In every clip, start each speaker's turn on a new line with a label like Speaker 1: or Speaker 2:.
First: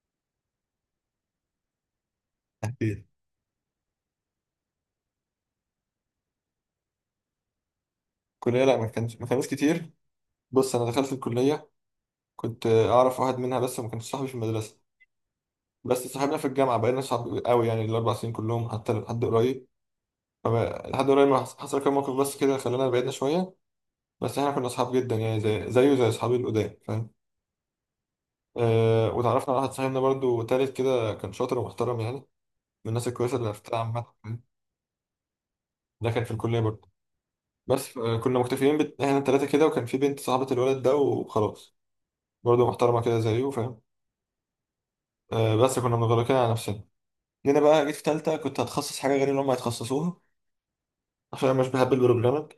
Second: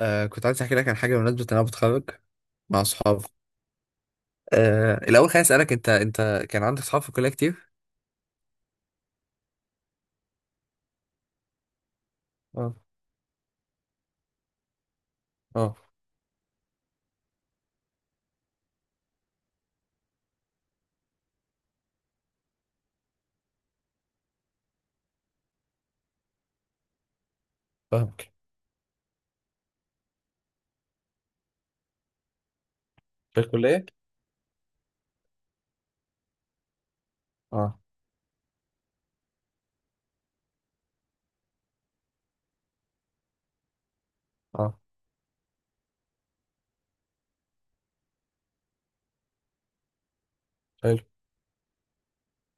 Speaker 1: كنت عايز احكي لك عن حاجه بمناسبه ان انا بتخرج مع
Speaker 2: أكيد.
Speaker 1: اصحابي. الاول خليني اسالك، انت كان عندك اصحاب في الكليه كتير؟
Speaker 2: الكلية لا، ما كانش، ما كانوش كتير. بص أنا دخلت الكلية كنت
Speaker 1: اه.
Speaker 2: أعرف واحد منها بس وما كانش صاحبي في المدرسة.
Speaker 1: اه.
Speaker 2: بس صاحبنا في الجامعة، بقينا صحاب قوي يعني الأربع سنين كلهم حتى لحد قريب. لحد قريب ما حص- حصل كام موقف بس كده خلانا بعدنا شوية. بس إحنا كنا صحاب جدا يعني زي زيه زي أصحابي القدام، فاهم؟
Speaker 1: فاهمك.
Speaker 2: أه، وتعرفنا على واحد صاحبنا برضو تالت كده، كان شاطر ومحترم يعني من الناس الكويسة
Speaker 1: في
Speaker 2: اللي عرفتها
Speaker 1: الكلية؟
Speaker 2: عامة، فاهم؟ ده كان في الكلية برضو.
Speaker 1: اه.
Speaker 2: بس كنا مكتفيين إحنا التلاتة كده، وكان في بنت صاحبة الولد ده وخلاص، برضه محترمة كده زيه، فاهم؟
Speaker 1: اه.
Speaker 2: بس كنا مغلقين على نفسنا. جينا بقى، جيت في تالتة كنت هتخصص حاجة غير اللي هم هيتخصصوها
Speaker 1: حلو.
Speaker 2: عشان أنا مش بحب البروجرامنج.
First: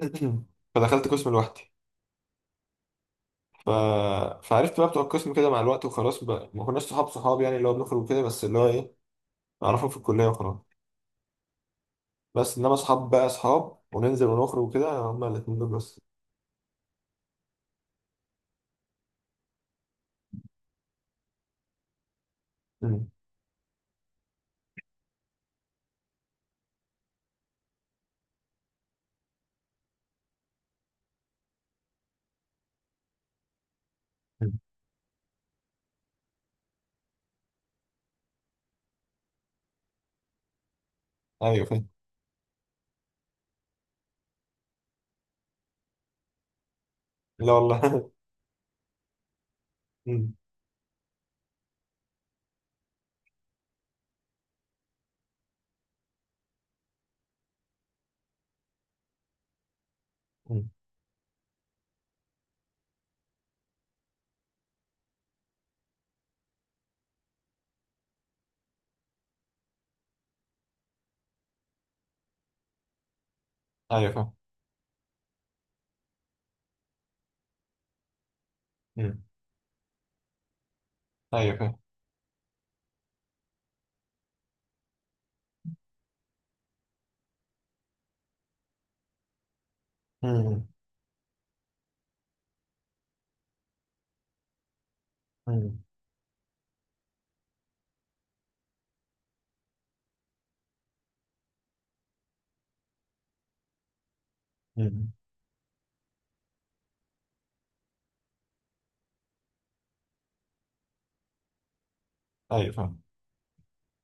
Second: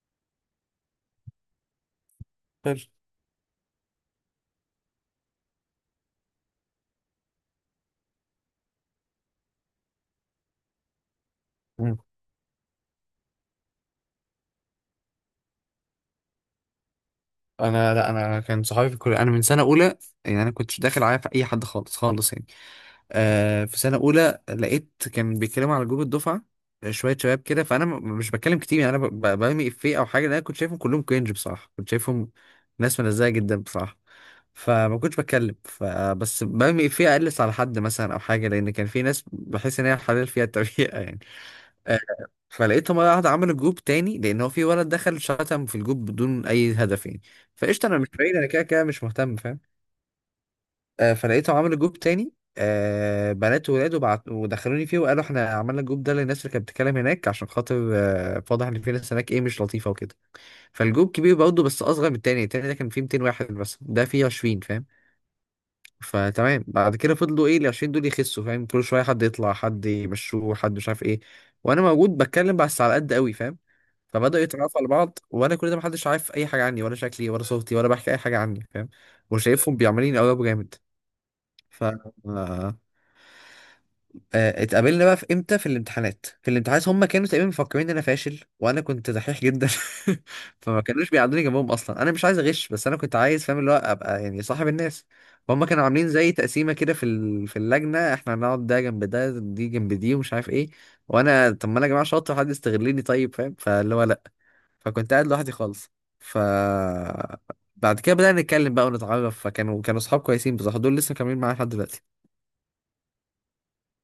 Speaker 2: فدخلت قسم لوحدي.
Speaker 1: حلو.
Speaker 2: ف... فعرفت بقى بتوع القسم كده مع الوقت، وخلاص بقى ما كناش صحاب صحاب يعني اللي هو بنخرج وكده، بس اللي هو إيه، نعرفهم في الكلية وخلاص.
Speaker 1: مم.
Speaker 2: بس إنما صحاب بقى صحاب وننزل ونخرج وكده، هما الاتنين دول بس.
Speaker 1: انا، لا انا كان صحابي في الكليه انا من سنه اولى، يعني انا كنتش داخل عارف اي حد خالص خالص يعني.
Speaker 2: مم.
Speaker 1: آه، في سنة أولى لقيت كان بيتكلموا على جروب الدفعة، شوية شباب كده، فأنا مش بتكلم كتير يعني، أنا برمي إفيه أو حاجة، لأن أنا كنت شايفهم كلهم كرنج بصراحة، كنت شايفهم ناس منزهة جدا بصراحة.
Speaker 2: مم.
Speaker 1: فما كنتش بتكلم، فبس برمي إفيه أقلص على حد مثلا أو حاجة، لأن كان في ناس بحس إن هي حلال فيها التريقة يعني.
Speaker 2: أيوه فاهم.
Speaker 1: آه، فلقيتهم مرة واحدة عملوا جروب تاني، لأن هو في ولد دخل شتم في الجروب بدون أي هدف يعني.
Speaker 2: لا والله.
Speaker 1: فقشطة، أنا مش بعيد، أنا كده كده مش مهتم فاهم.
Speaker 2: مم.
Speaker 1: فلقيته عامل جروب تاني، بنات وولاد، وبعت ودخلوني فيه، وقالوا احنا عملنا الجروب ده للناس اللي كانت بتتكلم هناك، عشان خاطر واضح ان في ناس هناك ايه مش لطيفه وكده.
Speaker 2: مم.
Speaker 1: فالجروب كبير برضه بس اصغر من التاني. التاني ده كان فيه 200 واحد، بس ده فيه 20 فاهم. فتمام، بعد كده فضلوا ايه ال 20 دول يخسوا فاهم، كل شويه حد يطلع، حد يمشوه، حد مش عارف ايه. وانا موجود بتكلم بس على قد قوي فاهم.
Speaker 2: أيوه فاهم.
Speaker 1: فبدأوا يتعرفوا على بعض، وانا كل ده محدش عارف اي حاجه عني، ولا شكلي ولا صوتي ولا بحكي اي حاجه عني فاهم.
Speaker 2: مم.
Speaker 1: وشايفهم بيعملين قلب جامد.
Speaker 2: أيوه فاهم.
Speaker 1: ف آه، اتقابلنا بقى في امتى، في الامتحانات. في الامتحانات هم كانوا تقريبا مفكرين ان انا فاشل، وانا كنت دحيح جدا
Speaker 2: مم.
Speaker 1: فما كانوش بيقعدوني جنبهم، اصلا انا مش عايز اغش، بس انا كنت عايز فاهم اللي هو ابقى يعني صاحب الناس. فهم
Speaker 2: مم.
Speaker 1: كانوا عاملين زي تقسيمه كده في في اللجنه، احنا هنقعد ده جنب ده، دي جنب دي، ومش عارف ايه. وانا طب ما انا يا جماعه شاطر، حد يستغلني طيب فاهم، فاللي هو لا.
Speaker 2: مم.
Speaker 1: فكنت قاعد لوحدي خالص. ف بعد كده بدأنا نتكلم بقى ونتعرف، فكانوا اصحاب كويسين بصراحه، دول لسه كاملين معايا لحد دلوقتي.
Speaker 2: أيوه فاهم.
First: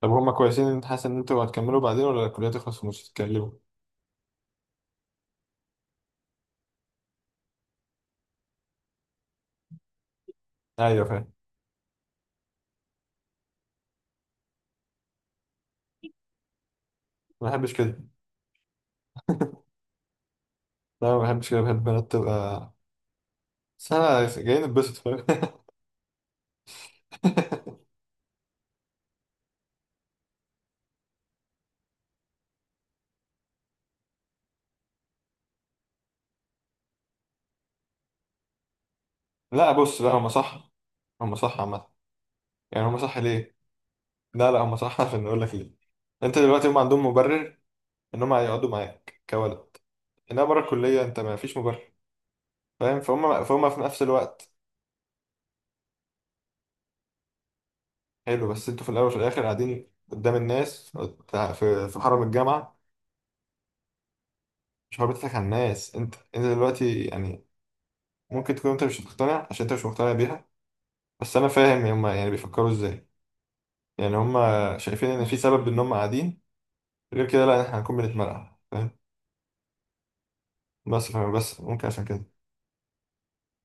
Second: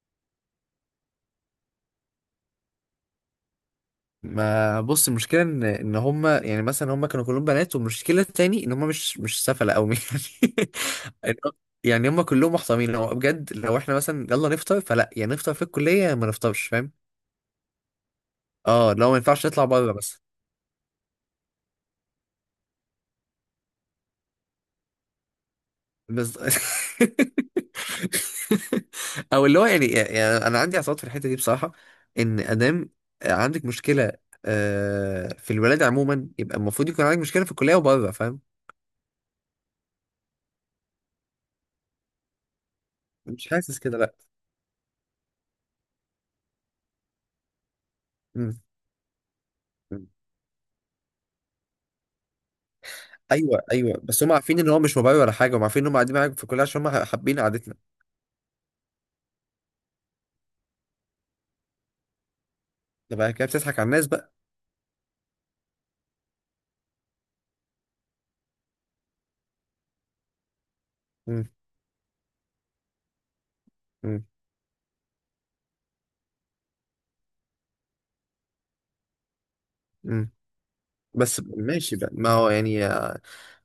Speaker 2: طب هما كويسين إن انت حاسس ان انتوا هتكملوا بعدين، ولا الكلية تخلص ومش تتكلموا؟
Speaker 1: ما بص، المشكله ان هم يعني مثلا هم كانوا كلهم بنات، والمشكله التاني ان هم مش سفله قوي
Speaker 2: ايوه فاهم.
Speaker 1: يعني. يعني هم كلهم محترمين هو بجد. لو احنا مثلا يلا نفطر، فلا يعني نفطر في الكليه، يا ما نفطرش فاهم.
Speaker 2: ما بحبش كده.
Speaker 1: اه، لو ما ينفعش نطلع بره بس.
Speaker 2: لا ما بحبش كده، بحب البنات تبقى، بس انا جايين نتبسط، فاهم؟
Speaker 1: بس او اللي هو يعني، انا عندي اعتراض في الحته دي بصراحه. ان ادام عندك مشكله في الولاده عموما، يبقى المفروض يكون عندك مشكله في الكليه وبره فاهم.
Speaker 2: لا بص، لا هما صح. هما صح عامة. يعني هما صح
Speaker 1: مش
Speaker 2: ليه؟
Speaker 1: حاسس كده لا.
Speaker 2: لا لا هما صح. عشان اقول لك ليه. انت دلوقتي هما عندهم مبرر ان هما هيقعدوا معاك كولد،
Speaker 1: مم.
Speaker 2: انما بره الكلية انت ما فيش مبرر. فاهم؟ فهم
Speaker 1: ايوه
Speaker 2: فهم في
Speaker 1: ايوه،
Speaker 2: نفس
Speaker 1: بس هم
Speaker 2: الوقت.
Speaker 1: عارفين ان هو مش موبايل ولا حاجه، هم عارفين ان هم قاعدين معاك في الكليه عشان هم حابين قعدتنا.
Speaker 2: حلو، بس انتوا في الاول وفي الاخر قاعدين قدام الناس، في حرم الجامعة.
Speaker 1: ده بقى كده بتضحك على الناس بقى.
Speaker 2: مش هو بتضحك على الناس، انت انت دلوقتي يعني ممكن تكون انت مش مقتنع عشان انت مش مقتنع بيها، بس
Speaker 1: مم.
Speaker 2: انا فاهم هما يعني بيفكروا ازاي. يعني
Speaker 1: مم.
Speaker 2: هما شايفين ان في سبب ان هما قاعدين، غير كده لا احنا هنكون بنتمرقع، فاهم؟
Speaker 1: مم.
Speaker 2: بس فاهم،
Speaker 1: بس
Speaker 2: بس ممكن
Speaker 1: ماشي
Speaker 2: عشان
Speaker 1: بقى،
Speaker 2: كده.
Speaker 1: ما هو يعني،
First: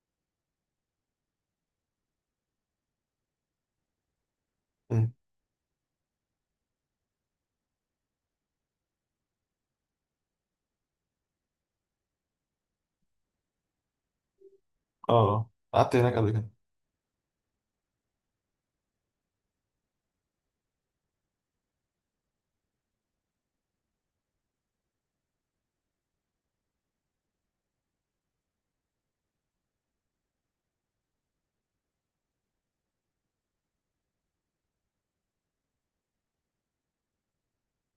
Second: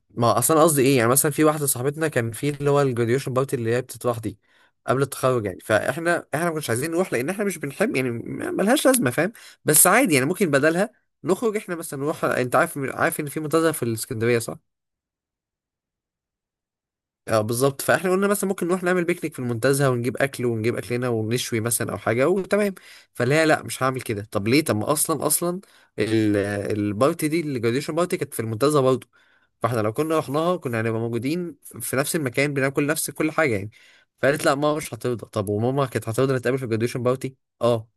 Speaker 1: ما هو اصلا، قصدي ايه، يعني مثلا في واحده صاحبتنا كان في اللي هو الجراديويشن بارتي اللي هي بتتراح دي قبل
Speaker 2: مم.
Speaker 1: التخرج يعني، فاحنا احنا ما كناش عايزين نروح، لان احنا مش بنحب يعني، ملهاش لازمه فاهم. بس عادي يعني ممكن بدلها نخرج احنا مثلا نروح. انت عارف ان في منتزه في الاسكندريه صح؟
Speaker 2: اه قعدت هناك قبل كده.
Speaker 1: اه بالظبط. فاحنا قلنا مثلا ممكن نروح نعمل بيكنيك في المنتزه ونجيب اكل، ونجيب اكلنا ونشوي مثلا او حاجه، وتمام. فلا لا مش هعمل كده، طب ليه؟ طب ما اصلا اصلا ال- البارتي دي الجراديشن بارتي كانت في المنتزه برضه، فاحنا لو كنا رحناها كنا هنبقى موجودين في نفس المكان، بناكل نفس كل حاجه يعني. فقالت لا ماما مش هترضى. طب وماما كانت هترضى نتقابل في الجراديشن بارتي؟ اه.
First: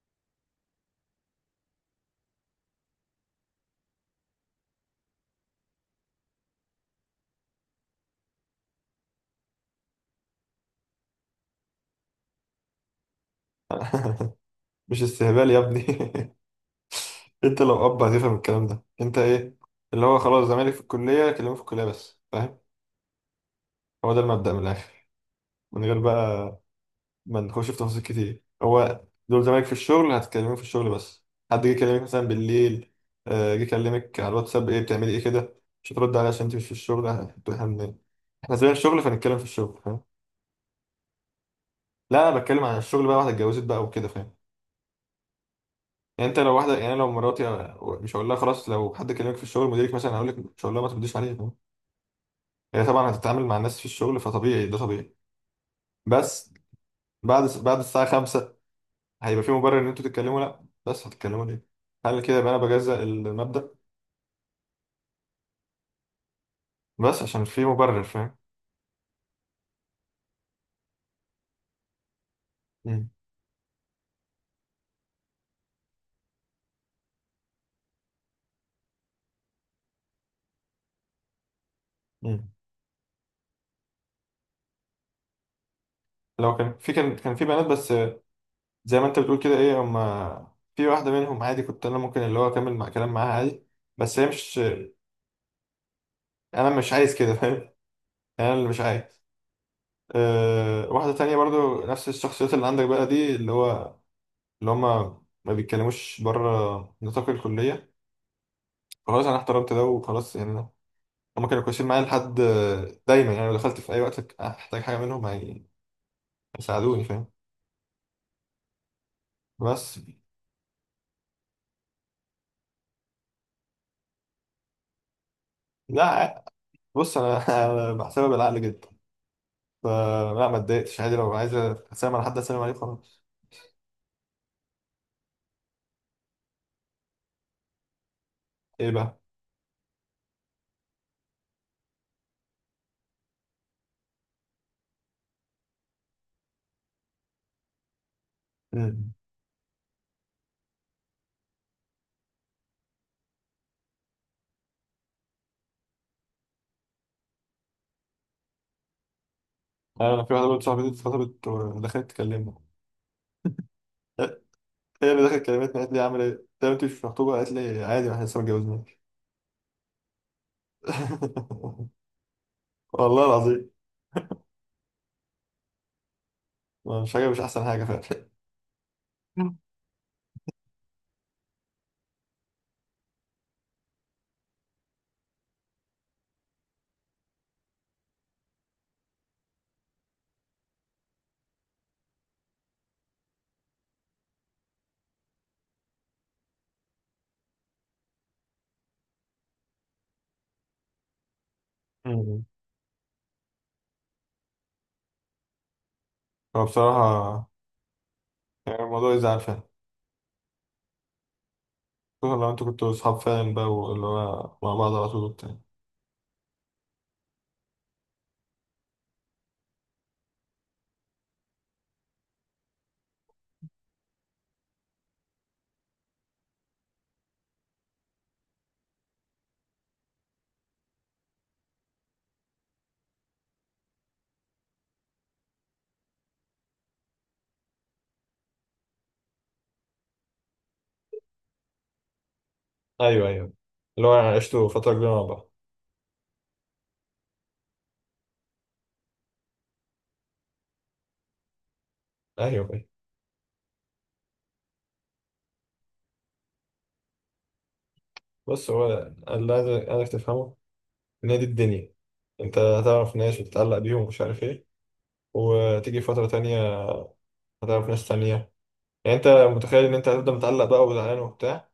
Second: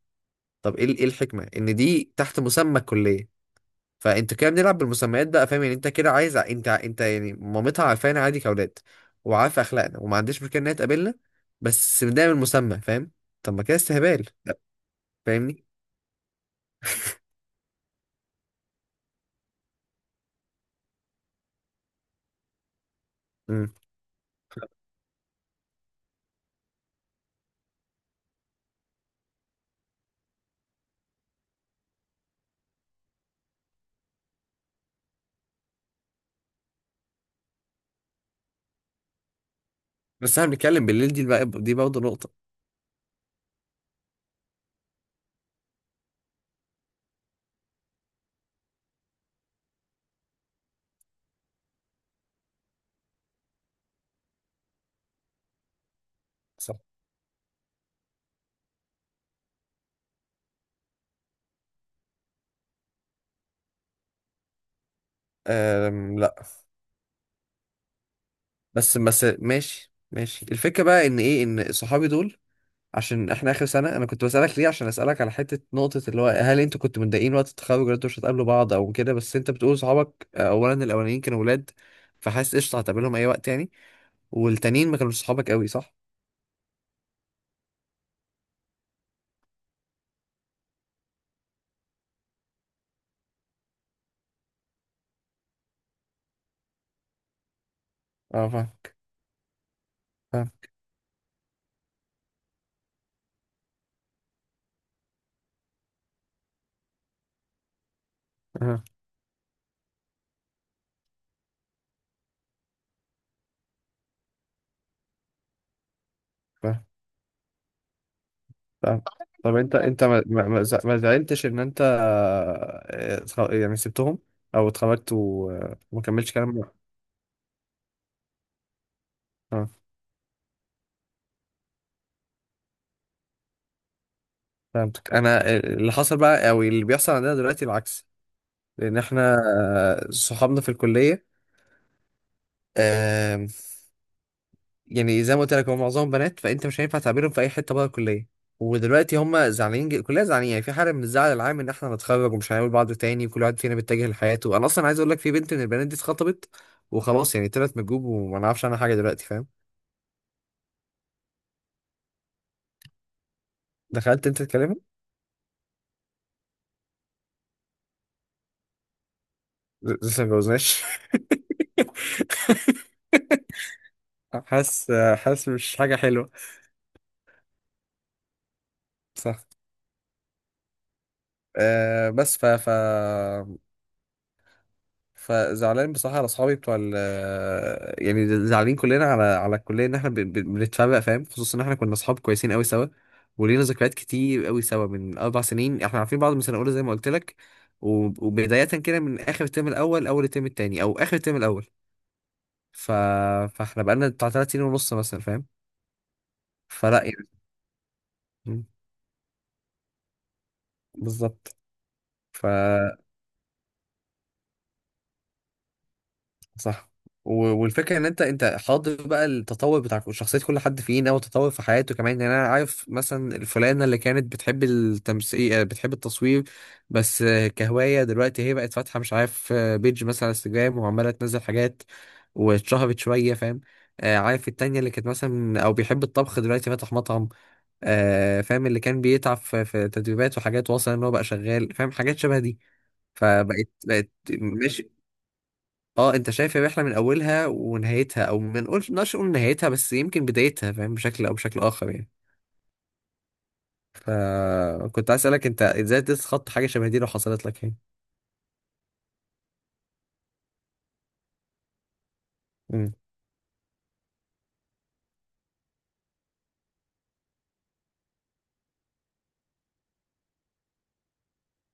Speaker 1: طب ايه ايه الحكمه ان دي تحت مسمى الكليه؟ فانت كده بنلعب بالمسميات بقى فاهم، يعني انت كده عايز انت انت يعني، مامتها عارفانا عادي كاولاد، وعارفه اخلاقنا وما عندهاش مشكله ان هي تقابلنا، بس بنعمل مسمى فاهم. طب ما كده استهبال.
Speaker 2: مش استهبال يا
Speaker 1: فاهمني.
Speaker 2: ابني. انت لو اب هتفهم الكلام ده. انت ايه اللي هو خلاص، زمالك في الكليه، كلمه في الكليه بس، فاهم؟
Speaker 1: امم.
Speaker 2: هو ده المبدأ من الاخر، من غير بقى ما نخش في تفاصيل كتير. هو دول زمايلك في الشغل، هتكلموك في الشغل بس. حد جه يكلمك مثلا بالليل، جه يكلمك على الواتساب، ايه بتعملي ايه كده؟ مش هترد عليه عشان انت مش في الشغل. انتوا احنا احنا زي الشغل فنتكلم في الشغل، فاهم؟
Speaker 1: بس احنا بنتكلم بالليل، دي بقى دي برضه
Speaker 2: لا
Speaker 1: نقطه.
Speaker 2: انا بتكلم عن الشغل بقى، واحده اتجوزت بقى وكده، فاهم؟ يعني انت لو واحده، يعني أنا لو مراتي، مش هقول لها خلاص لو حد كلمك في الشغل مديرك مثلا، هقول لك مش هقول لها ما ترديش عليه، فاهم؟ هي طبعا هتتعامل مع الناس في الشغل، فطبيعي، ده طبيعي. بس
Speaker 1: صح.
Speaker 2: بعد الساعه 5 هيبقى في مبرر ان انتوا تتكلموا؟ لا، بس هتتكلموا ليه؟ هل كده يبقى انا بجزأ المبدأ؟
Speaker 1: أم لا.
Speaker 2: بس عشان في مبرر، فاهم؟
Speaker 1: بس بس ماشي ماشي، الفكره بقى ان ايه، ان صحابي دول
Speaker 2: مم.
Speaker 1: عشان احنا اخر سنه، انا كنت بسالك ليه، عشان اسالك على حته نقطه اللي هو هل انتوا كنتوا متضايقين وقت التخرج ولا انتوا مش هتقابلوا بعض او كده؟ بس انت بتقول صحابك اولا الاولانيين كانوا ولاد،
Speaker 2: مم.
Speaker 1: فحاسس قشطه هتقابلهم اي وقت يعني. والتانيين ما كانوش صحابك قوي صح؟
Speaker 2: لو كان في، كان في بنات بس زي ما انت بتقول كده، ايه هم، في واحدة منهم عادي كنت انا ممكن اللي هو اكمل مع كلام معاها عادي. بس هي مش، انا مش عايز كده، فاهم؟
Speaker 1: اه
Speaker 2: انا
Speaker 1: فاهم.
Speaker 2: اللي مش عايز.
Speaker 1: فاهم.
Speaker 2: واحدة تانية برضو نفس الشخصيات اللي عندك بقى دي، اللي هو اللي هم ما بيتكلموش بره نطاق الكلية.
Speaker 1: آه،
Speaker 2: خلاص انا احترمت ده وخلاص يعني. هما كانوا كويسين معايا لحد دايما، يعني لو دخلت في اي وقت احتاج حاجه منهم
Speaker 1: فاهم.
Speaker 2: هيساعدوني، فاهم؟
Speaker 1: فاهم. طب انت
Speaker 2: بس
Speaker 1: انت ما زعلتش ان انت يعني سبتهم او اتخرجت و- وما كملتش
Speaker 2: لا،
Speaker 1: كلام؟
Speaker 2: بص انا أنا بحسبها بالعقل جدا.
Speaker 1: اه
Speaker 2: فلا، ما اتضايقتش عادي، لو عايز اسلم على حد اسلم عليه خلاص.
Speaker 1: فهمتك. انا اللي حصل بقى او اللي بيحصل عندنا دلوقتي العكس،
Speaker 2: ايه
Speaker 1: لان
Speaker 2: بقى؟
Speaker 1: احنا صحابنا في الكليه، آم، يعني زي ما قلت لك هم معظمهم بنات، فانت مش هينفع تعبيرهم في اي حته بره الكليه،
Speaker 2: امم،
Speaker 1: ودلوقتي هم زعلانين كلنا زعلانين يعني، في حاله من الزعل العام ان احنا هنتخرج ومش هنقابل بعض تاني، وكل واحد فينا بيتجه لحياته. انا اصلا عايز اقول لك في بنت من البنات دي اتخطبت وخلاص، يعني طلعت من الجروب وما نعرفش عنها حاجه دلوقتي فاهم.
Speaker 2: انا في واحده برضه صاحبتي اتخطبت ودخلت تكلمني.
Speaker 1: دخلت انت تكلمها؟
Speaker 2: هي اللي دخلت كلمتني، قالت لي عامل ايه؟ قلت لها انت مش مخطوبه؟ قالت لي عادي ما احنا لسه ما اتجوزناش.
Speaker 1: لسه ما اتجوزناش؟
Speaker 2: والله العظيم.
Speaker 1: حاسس. حاسس مش حاجه حلوه.
Speaker 2: مش حاجه، مش احسن حاجه فعلا.
Speaker 1: صح. أه بس ف ف فزعلان بصراحة على أصحابي بتوع ال، يعني زعلانين كلنا على على الكلية إن إحنا بنتفرق فاهم. خصوصا إن إحنا كنا أصحاب كويسين أوي سوا، ولينا ذكريات كتير أوي سوا من 4 سنين، إحنا عارفين بعض من سنة أولى زي ما قلت لك وبداية كده من آخر الترم الأول، أول الترم التاني أو آخر الترم الأول.
Speaker 2: أمم.
Speaker 1: ف... فإحنا بقالنا بتاع 3 سنين ونص مثلا فاهم.
Speaker 2: هو
Speaker 1: فلا يعني.
Speaker 2: بصراحه
Speaker 1: م،
Speaker 2: يعني الموضوع يزعل فعلا،
Speaker 1: بالظبط.
Speaker 2: خصوصا
Speaker 1: ف
Speaker 2: لو انتوا كنتوا اصحاب فعلا بقى واللي هو مع بعض على طول وبتاع.
Speaker 1: صح. والفكره ان انت انت حاضر بقى التطور بتاع شخصيه كل حد فينا، والتطور في حياته كمان يعني. انا عارف مثلا الفلانه اللي كانت بتحب التمثيل بتحب التصوير بس كهوايه، دلوقتي هي بقت فاتحه مش عارف بيج مثلا على انستجرام وعماله تنزل حاجات واتشهرت شويه فاهم. عارف التانية اللي كانت مثلا او بيحب الطبخ دلوقتي فاتح مطعم. فاهم اللي كان بيتعب في تدريبات وحاجات، واصل ان هو بقى شغال فاهم، حاجات شبه دي.
Speaker 2: ايوه ايوه،
Speaker 1: فبقت
Speaker 2: اللي
Speaker 1: بقت
Speaker 2: هو عشتوا فتره
Speaker 1: ماشي.
Speaker 2: كبيره مع بعض.
Speaker 1: اه انت شايف الرحله من اولها ونهايتها، او ما نقولش نقدرش نقول نهايتها، بس يمكن بدايتها فاهم، بشكل او بشكل اخر يعني.
Speaker 2: ايوه ايوه.
Speaker 1: فكنت عايز اسالك انت ازاي تتخطى حاجه شبه دي لو حصلت لك يعني.
Speaker 2: بص هو اللي عايزك تفهمه ان هي دي الدنيا. انت
Speaker 1: امم.
Speaker 2: هتعرف ناس وتتعلق بيهم ومش عارف ايه، وتيجي فتره تانية هتعرف ناس تانية. يعني انت متخيل ان انت هتفضل متعلق بقى وزعلان وبتاع؟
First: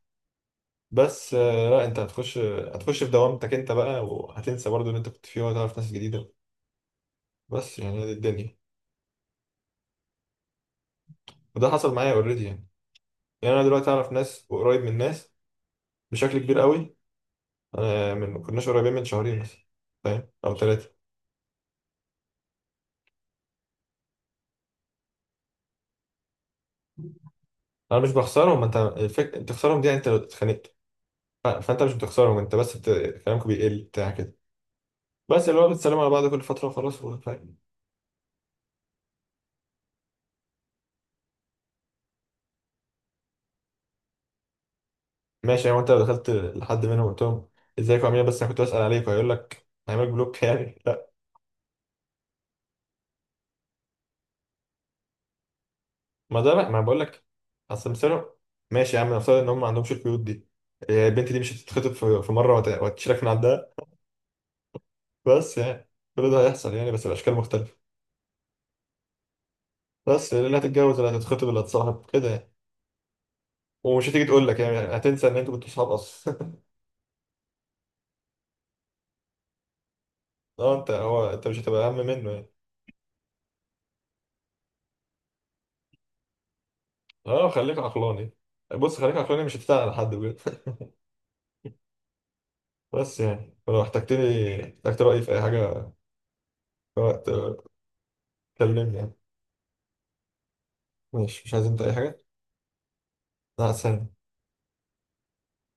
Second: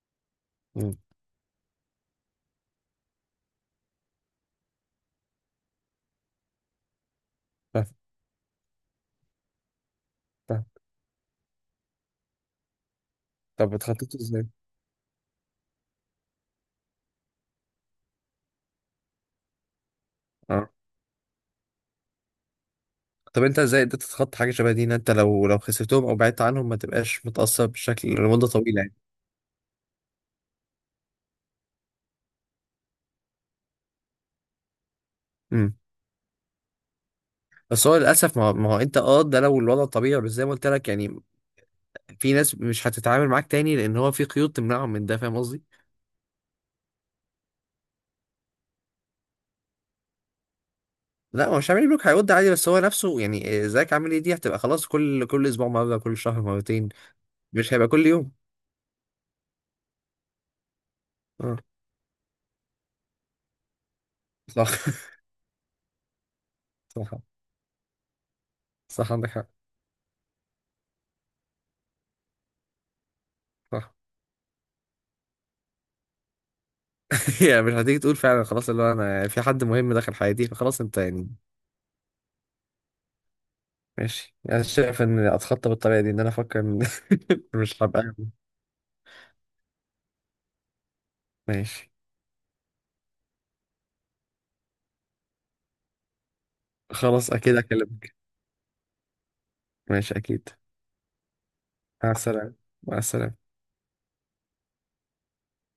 Speaker 1: امم.
Speaker 2: بس لا، انت هتخش، هتخش في دوامتك انت بقى، وهتنسى برضو اللي انت كنت فيه وهتعرف ناس جديدة. بس
Speaker 1: فاهم.
Speaker 2: يعني هي دي الدنيا.
Speaker 1: فاهم.
Speaker 2: وده حصل معايا اوريدي يعني. يعني انا
Speaker 1: طب
Speaker 2: دلوقتي اعرف
Speaker 1: اتخطيت ازاي؟
Speaker 2: ناس وقريب من ناس بشكل كبير قوي. انا من ما كناش قريبين من شهرين مثلا، فاهم، او
Speaker 1: اه.
Speaker 2: ثلاثه.
Speaker 1: طب انت ازاي قدرت تتخطى حاجه شبه دي، ان انت لو خسرتهم او بعدت عنهم ما تبقاش متاثر
Speaker 2: انا
Speaker 1: بالشكل
Speaker 2: مش
Speaker 1: لمده
Speaker 2: بخسرهم، انت
Speaker 1: طويله يعني.
Speaker 2: تخسرهم دي يعني انت لو اتخانقت. فانت مش بتخسرهم، انت بس كلامك بيقل بتاع كده. بس اللي هو
Speaker 1: امم.
Speaker 2: بتسلموا على بعض كل فتره وخلاص فاهم؟
Speaker 1: بس هو للاسف، ما هو انت اه ده لو الوضع طبيعي، بس زي ما قلت لك يعني في ناس مش هتتعامل معاك تاني لان هو في قيود تمنعهم من ده فاهم قصدي.
Speaker 2: ماشي يعني انت لو دخلت لحد منهم قلت لهم ازيكم عاملين إيه؟ بس انا كنت بسال عليكم، هيقول لك هيعملك بلوك؟ يعني لا.
Speaker 1: لا هو مش عامل بلوك، هيود عادي، بس هو نفسه يعني ازيك عامل ايه دي هتبقى خلاص، كل اسبوع مره، كل
Speaker 2: ما
Speaker 1: شهر
Speaker 2: ده بقى ما
Speaker 1: مرتين،
Speaker 2: بقول لك.
Speaker 1: مش هيبقى
Speaker 2: اصل
Speaker 1: كل يوم.
Speaker 2: مثلا، ماشي يا عم نفترض ان هم ما عندهمش القيود دي، إيه، البنت دي مش
Speaker 1: اه.
Speaker 2: هتتخطب في مره وهتشيلك من عندها.
Speaker 1: صح
Speaker 2: بس يعني كل ده هيحصل يعني، بس
Speaker 1: صح.
Speaker 2: الاشكال مختلفه.
Speaker 1: صح عندك حق.
Speaker 2: بس اللي هتتجوز اللي هتتخطب اللي هتصاحب كده يعني.
Speaker 1: صح
Speaker 2: ومش هتيجي تقول لك يعني، هتنسى ان انتوا كنتوا صحاب اصلا.
Speaker 1: يعني مش هتيجي تقول فعلا خلاص اللي هو انا في حد مهم دخل حياتي
Speaker 2: اه
Speaker 1: فخلاص
Speaker 2: انت
Speaker 1: انت يعني.
Speaker 2: هو، انت مش هتبقى اهم منه يعني.
Speaker 1: ماشي، انا شايف ان اتخطى بالطريقه دي ان انا افكر إن
Speaker 2: اه خليك
Speaker 1: مش هبقى.
Speaker 2: عقلاني. بص خليك عقلاني مش هتزعل على حد بجد.
Speaker 1: ماشي.
Speaker 2: بس يعني ولو احتجتني، احتجت رأيي في اي حاجة، في وقت،
Speaker 1: خلاص اكيد اكلمك.
Speaker 2: كلمني يعني.
Speaker 1: ماشي اكيد.
Speaker 2: ماشي. مش عايز انت اي
Speaker 1: مع
Speaker 2: حاجة؟
Speaker 1: السلامه. مع السلامه.
Speaker 2: مع السلامة.